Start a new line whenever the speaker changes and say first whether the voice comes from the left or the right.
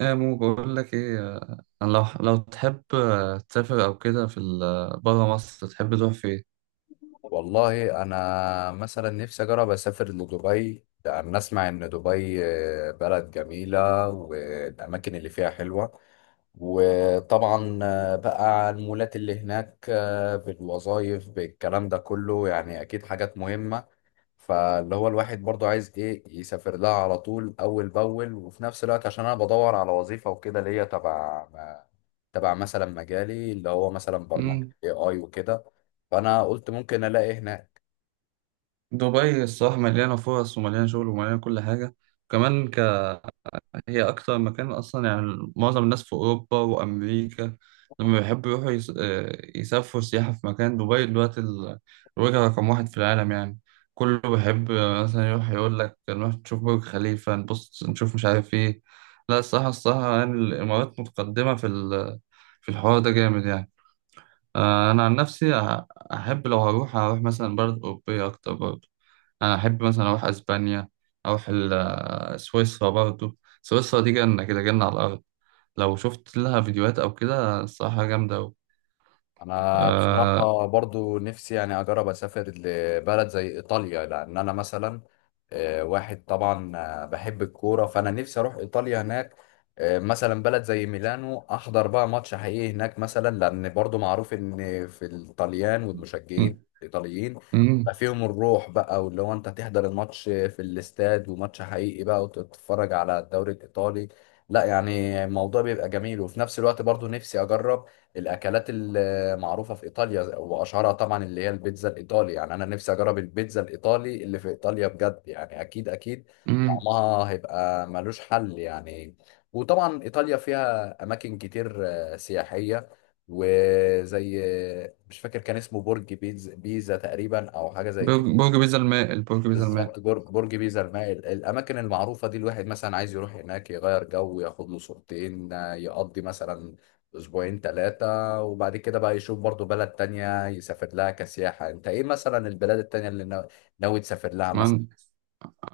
right: ايه مو بقول لك ايه، انا لو تحب تسافر او كده في بره مصر تحب تروح فين؟
left: والله انا مثلا نفسي اجرب اسافر لدبي لان اسمع ان دبي بلد جميله والاماكن اللي فيها حلوه. وطبعا بقى المولات اللي هناك، بالوظائف بالكلام ده كله، يعني اكيد حاجات مهمه. فاللي هو الواحد برضو عايز ايه يسافر لها على طول، اول باول، وفي نفس الوقت عشان انا بدور على وظيفه وكده اللي هي تبع تبع مثلا مجالي اللي هو مثلا برمجه
right: امم
left: اي اي وكده. فانا قلت ممكن الاقي هنا.
right: دبي الصراحه مليانه فرص ومليانه شغل ومليانه كل حاجه كمان. هي أكتر مكان أصلا يعني، معظم الناس في أوروبا وأمريكا لما بيحبوا يروحوا يس... آه، يسافروا سياحة في مكان، دبي دلوقتي الوجهة رقم واحد في العالم يعني. كله بيحب مثلا يروح يقول لك نروح نشوف برج خليفة، نبص نشوف مش عارف إيه. لا الصراحة الصراحة يعني الإمارات متقدمة في الحوار ده جامد يعني. أنا عن نفسي أحب لو هروح أروح مثلا بلد أوروبية أكتر برضه. انا احب مثلا اروح اسبانيا، اروح سويسرا برضو. سويسرا دي جنة كده، جنة على الارض. لو شفت لها فيديوهات او كده، الصراحة جامدة أوي.
left: انا
right: آه،
left: بصراحه برضو نفسي يعني اجرب اسافر لبلد زي ايطاليا، لان انا مثلا واحد طبعا بحب الكوره، فانا نفسي اروح ايطاليا هناك. مثلا بلد زي ميلانو، احضر بقى ماتش حقيقي هناك مثلا، لان برضو معروف ان في الطليان والمشجعين
right: م-
left: الايطاليين بقى
right: م-
left: فيهم الروح بقى، واللي هو انت تحضر الماتش في الاستاد، وماتش حقيقي بقى، وتتفرج على الدوري الايطالي. لا يعني الموضوع بيبقى جميل. وفي نفس الوقت برضو نفسي اجرب الاكلات معروفة في إيطاليا، وأشهرها طبعا اللي هي البيتزا الإيطالي. يعني أنا نفسي أجرب البيتزا الإيطالي اللي في إيطاليا بجد. يعني أكيد أكيد
right: م-
left: طعمها هيبقى ملوش حل يعني. وطبعا إيطاليا فيها أماكن كتير سياحية، وزي مش فاكر، كان اسمه برج بيتزا بيزا تقريبا أو حاجة زي
right: برج
left: كده.
right: برج بيزا الماء البرج بيزا الماء.
left: بالظبط، برج برج بيزا المائل. الاماكن المعروفه دي الواحد مثلا عايز يروح هناك، يغير جو، ياخد له صورتين، يقضي مثلا اسبوعين ثلاثه، وبعد كده بقى يشوف برضو بلد تانية يسافر لها كسياحه. انت ايه مثلا البلاد التانية اللي ناوي تسافر لها مثلا؟
right: مهم.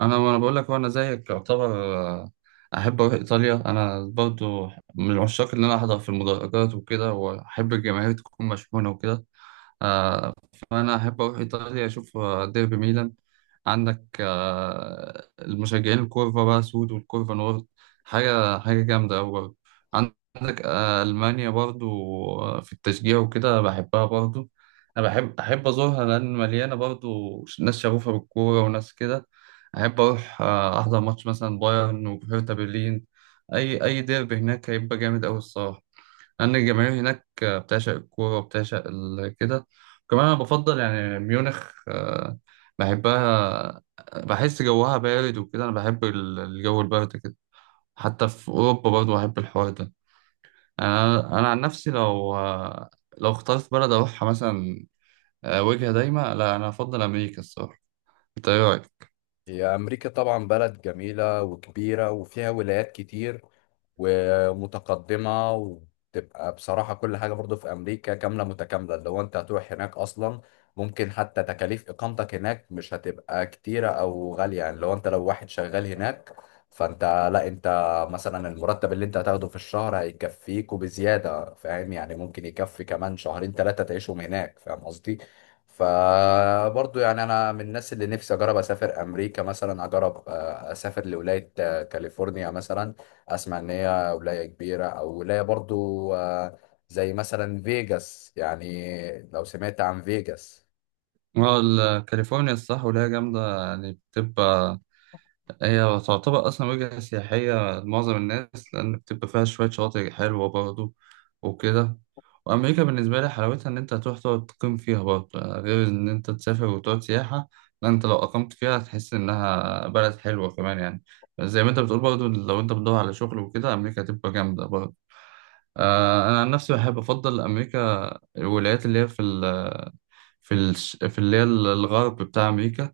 right: انا بقول لك، وانا زيك يعتبر، احب اروح ايطاليا انا برضو. من العشاق اللي انا احضر في المدرجات وكده، واحب الجماهير تكون مشحونة وكده. آه، فأنا أحب أروح إيطاليا أشوف ديربي ميلان. عندك المشجعين الكورفا بقى سود والكورفا نورد. حاجة حاجة جامدة أوي برضه. عندك ألمانيا برضو. في التشجيع وكده بحبها برضو. أنا أحب أزورها لأن مليانة برضو ناس شغوفة بالكورة، وناس كده. أحب أروح أحضر ماتش مثلا بايرن وهيرتا برلين. أي ديربي هناك هيبقى جامد أوي الصراحة. لأن الجماهير هناك بتعشق الكورة وبتعشق كده. كمان أنا بفضل يعني ميونخ، بحبها، بحس جوها بارد وكده. أنا بحب الجو البارد كده حتى في أوروبا برضه، بحب الحوار ده يعني. أنا عن نفسي لو اخترت بلد أروحها مثلا، وجهة دايمة، لا أنا أفضل أمريكا الصراحة. أنت إيه رأيك؟
left: هي امريكا طبعا بلد جميله وكبيره وفيها ولايات كتير ومتقدمة، وتبقى بصراحة كل حاجة برضو في أمريكا كاملة متكاملة. لو أنت هتروح هناك أصلا، ممكن حتى تكاليف إقامتك هناك مش هتبقى كتيرة أو غالية. يعني لو أنت، لو واحد شغال هناك، فأنت، لا أنت مثلا المرتب اللي أنت هتاخده في الشهر هيكفيك وبزيادة، فاهم يعني؟ ممكن يكفي كمان شهرين ثلاثة تعيشهم هناك، فاهم قصدي؟ فبرضو يعني انا من الناس اللي نفسي اجرب اسافر امريكا مثلا، اجرب اسافر لولايه كاليفورنيا مثلا. اسمع ان هي ولايه كبيره، او ولايه برضو زي مثلا فيجاس، يعني لو سمعت عن فيجاس.
right: ما هو كاليفورنيا الصح وليها جامدة يعني بتبقى. هي تعتبر أصلا وجهة سياحية لمعظم الناس، لأن بتبقى فيها شوية شواطئ حلوة برضه وكده. وأمريكا بالنسبة لي حلاوتها إن أنت هتروح تقعد تقيم فيها برضه، غير إن أنت تسافر وتقعد سياحة. لا أنت لو أقمت فيها هتحس إنها بلد حلوة كمان يعني. زي ما أنت بتقول برضه، لو أنت بتدور على شغل وكده أمريكا هتبقى جامدة برضه. أنا عن نفسي بحب أفضل أمريكا، الولايات اللي هي في ال في اللي هي الغرب بتاع أمريكا،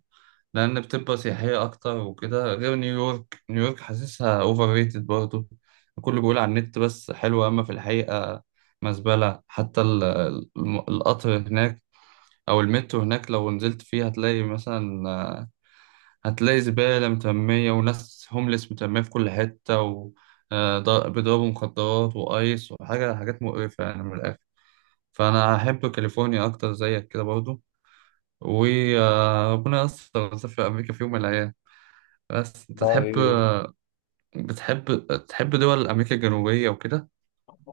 right: لأن بتبقى سياحية أكتر وكده. غير نيويورك. نيويورك حاسسها أوفر ريتد برضه. الكل بيقول على النت بس حلوة، أما في الحقيقة مزبلة. حتى القطر هناك أو المترو هناك، لو نزلت فيه هتلاقي مثلا آه، هتلاقي زبالة مترمية، وناس هوملس مترمية في كل حتة، و بيضربوا مخدرات وأيس وحاجة حاجات مقرفة يعني من الآخر. فأنا أحب كاليفورنيا أكتر زيك كده برضه. وربنا يستر نسافر أمريكا في يوم من الأيام. بس انت
left: والله
right: بتحب تحب دول امريكا الجنوبيه وكده؟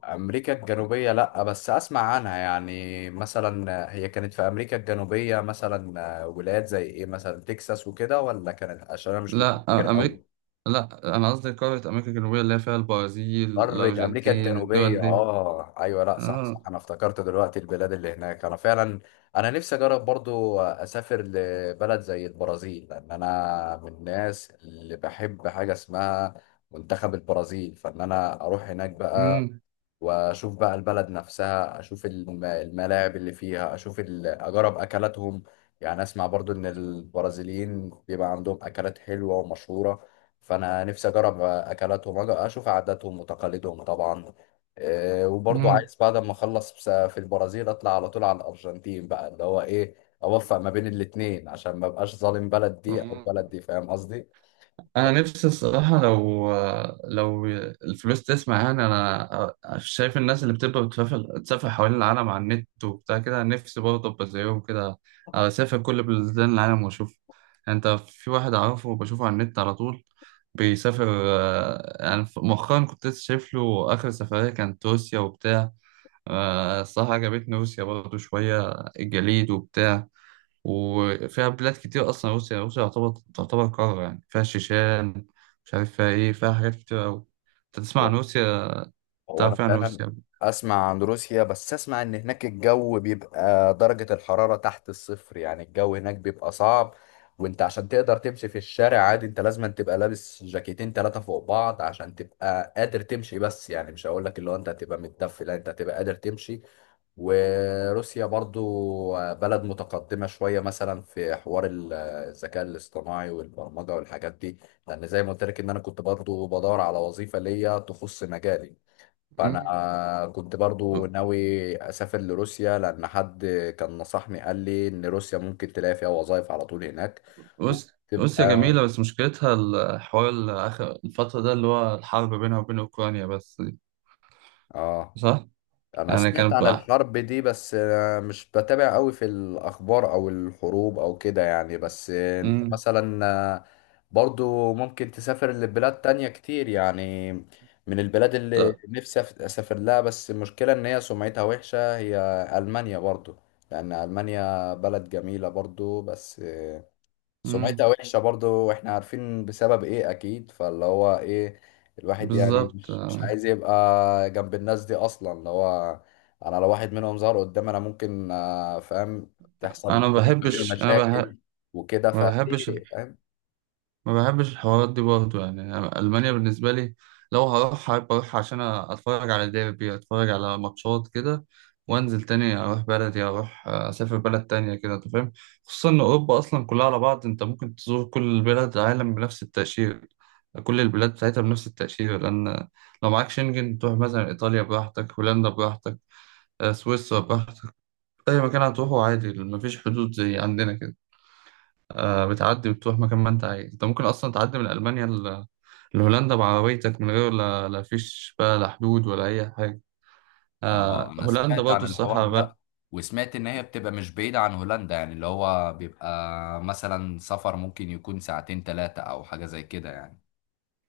left: امريكا الجنوبيه، لا بس اسمع عنها. يعني مثلا هي كانت في امريكا الجنوبيه مثلا ولايات زي ايه مثلا، تكساس وكده، ولا كانت؟ عشان انا مش
right: لا
left: متذكر
right: امريكا،
left: قوي.
right: لا انا قصدي قاره امريكا الجنوبيه اللي هي فيها البرازيل،
left: قارة أمريكا
right: الارجنتين، الدول
left: الجنوبية،
right: دي.
left: آه أيوة، لأ صح
right: اه.
left: صح، أنا افتكرت دلوقتي البلاد اللي هناك. أنا فعلا أنا نفسي أجرب برضو أسافر لبلد زي البرازيل، لأن أنا من الناس اللي بحب حاجة اسمها منتخب البرازيل. فإن أنا أروح هناك بقى،
right: امم
left: واشوف بقى البلد نفسها، اشوف الملاعب اللي فيها، اشوف اجرب اكلاتهم. يعني اسمع برضو ان البرازيليين بيبقى عندهم اكلات حلوة ومشهورة، فانا نفسي اجرب اكلاتهم، اشوف عاداتهم وتقاليدهم طبعا. إيه، وبرضو عايز بعد ما اخلص في البرازيل، اطلع على طول على الارجنتين بقى، اللي هو ايه، اوفق ما بين الاتنين عشان ما بقاش ظالم بلد دي او
right: امم
left: بلد دي، فاهم قصدي؟
right: انا نفسي الصراحه، لو لو الفلوس تسمع يعني، انا شايف الناس اللي بتبقى بتسافر تسافر حوالين العالم على النت وبتاع كده، نفسي برضه ابقى زيهم كده. اسافر كل بلدان العالم واشوف يعني. انت في واحد اعرفه بشوفه على النت على طول، بيسافر يعني مؤخرا كنت لسه شايف له اخر سفريه كانت روسيا وبتاع. الصراحه عجبتني روسيا برضه شويه، الجليد وبتاع. وفيها بلاد كتير أصلا. روسيا، تعتبر قارة يعني، فيها الشيشان، مش عارف فيها إيه، فيها حاجات كتير أوي. أنت تسمع عن روسيا؟
left: هو انا
right: تعرف يعني عن
left: فعلا
right: روسيا؟
left: اسمع عن روسيا، بس اسمع ان هناك الجو بيبقى درجة الحرارة تحت الصفر، يعني الجو هناك بيبقى صعب. وانت عشان تقدر تمشي في الشارع عادي، انت لازم تبقى لابس جاكيتين ثلاثة فوق بعض عشان تبقى قادر تمشي. بس يعني مش هقول لك اللي هو انت هتبقى متدفي، لا انت هتبقى قادر تمشي. وروسيا برضو بلد متقدمة شوية، مثلا في حوار الذكاء الاصطناعي والبرمجة والحاجات دي. لان زي ما قلت لك ان انا كنت برضو بدور على وظيفة ليا تخص مجالي، فانا
right: مم.
left: كنت برضو ناوي اسافر لروسيا، لان حد كان نصحني، قال لي ان روسيا ممكن تلاقي فيها وظائف على طول هناك
right: روس- روسيا
left: وتبقى.
right: جميلة، بس مشكلتها الحوار آخر الفترة ده، اللي هو الحرب بينها وبين أوكرانيا بس دي.
left: اه
right: صح؟
left: انا
right: يعني
left: سمعت
right: كانت
left: عن
right: بقى.
left: الحرب دي، بس مش بتابع قوي في الاخبار او الحروب او كده يعني. بس انت
right: مم.
left: مثلا آه، برضو ممكن تسافر لبلاد تانية كتير يعني. من البلاد اللي
right: ط-
left: نفسي اسافر لها، بس المشكلة ان هي سمعتها وحشة، هي المانيا برضو. لان المانيا بلد جميلة برضو، بس
right: مم.
left: سمعتها وحشة برضو، واحنا عارفين بسبب ايه اكيد. فاللي هو ايه، الواحد يعني
right: بالظبط
left: مش
right: آه.
left: عايز يبقى جنب الناس دي اصلا. اللي هو انا لو واحد منهم ظهر قدامي، انا ممكن فاهم، تحصل
right: أنا
left: ما
right: ما
left: بينه
right: بحبش.
left: مشاكل وكده،
right: ما بحبش
left: فايه فاهم.
right: ما بحبش الحوارات دي برضه يعني. أنا ألمانيا بالنسبة لي، لو هروح هبقى أروح عشان أتفرج على ديربي، أتفرج على ماتشات كده. وأنزل تاني أروح بلدي، أروح آه، أسافر بلد تانية كده. أنت فاهم؟ خصوصا إن أوروبا أصلا كلها على بعض، أنت ممكن تزور كل بلاد العالم بنفس التأشيرة. كل البلاد بتاعتها بنفس التأشيرة، لأن لو معاك شنجن تروح مثلا إيطاليا براحتك، هولندا براحتك، سويسرا براحتك. أي مكان هتروحه عادي، مفيش حدود زي عندنا كده. بتعدي وتروح مكان ما انت عايز. انت ممكن اصلا تعدي من المانيا لهولندا بعربيتك، من غير لا فيش بقى، لا حدود ولا اي حاجه.
left: اه انا
right: هولندا
left: سمعت
right: برضه
left: عن الحوار
right: الصراحه بلد.
left: ده، وسمعت ان هي بتبقى مش بعيدة عن هولندا، يعني اللي هو بيبقى مثلا سفر ممكن يكون ساعتين ثلاثة او حاجة زي كده يعني.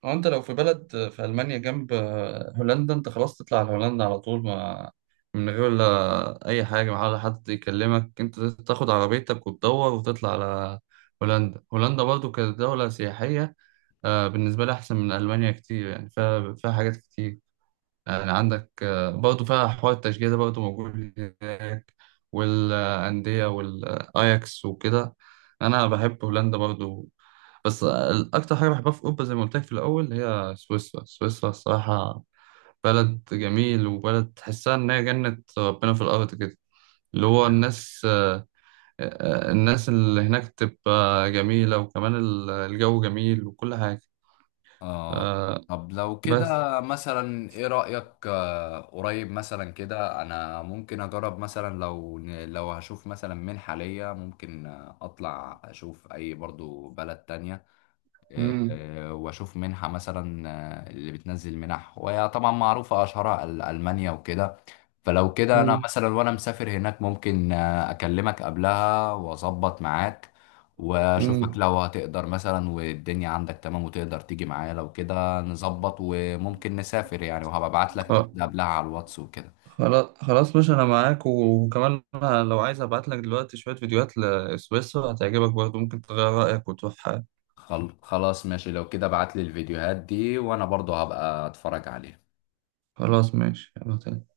right: هو انت لو في بلد، في المانيا جنب هولندا، انت خلاص تطلع على هولندا على طول، ما من غير لا اي حاجه، ما ولا حد يكلمك، انت تاخد عربيتك وتدور وتطلع على هولندا. هولندا برضه كدوله سياحيه، بالنسبه لي احسن من المانيا كتير يعني. فيها حاجات كتير يعني. عندك برضه فيها حوار التشجيع ده برضه موجود هناك، والأندية والأياكس وكده. أنا بحب هولندا برضه. بس أكتر حاجة بحبها في أوروبا زي ما قلت لك في الأول هي سويسرا. سويسرا الصراحة بلد جميل، وبلد تحسها إن هي جنة ربنا في الأرض كده. اللي هو الناس اللي هناك تبقى جميلة، وكمان الجو جميل وكل حاجة.
left: اه.
right: آه،
left: طب لو
right: بس.
left: كده مثلا، ايه رأيك؟ قريب مثلا كده انا ممكن اجرب مثلا، لو لو هشوف مثلا منحة ليا، ممكن اطلع اشوف اي برضو بلد تانية،
right: امم
left: واشوف منحة مثلا، اللي بتنزل منح، وهي طبعا معروفة اشهرها المانيا وكده. فلو كده انا مثلا وانا مسافر هناك، ممكن اكلمك قبلها واظبط معاك واشوفك
right: امم
left: لو هتقدر مثلا، والدنيا عندك تمام وتقدر تيجي معايا، لو كده نظبط وممكن نسافر يعني، وهبقى ابعت لك قبلها على الواتس وكده.
right: خلاص خلاص باشا، انا معاك. وكمان أنا لو عايز ابعت لك دلوقتي شوية فيديوهات لسويسرا هتعجبك برضه، ممكن تغير رأيك وتروح.
left: خلاص ماشي، لو كده ابعت لي الفيديوهات دي وانا برضو هبقى اتفرج عليها.
right: خلاص ماشي، يلا تاني.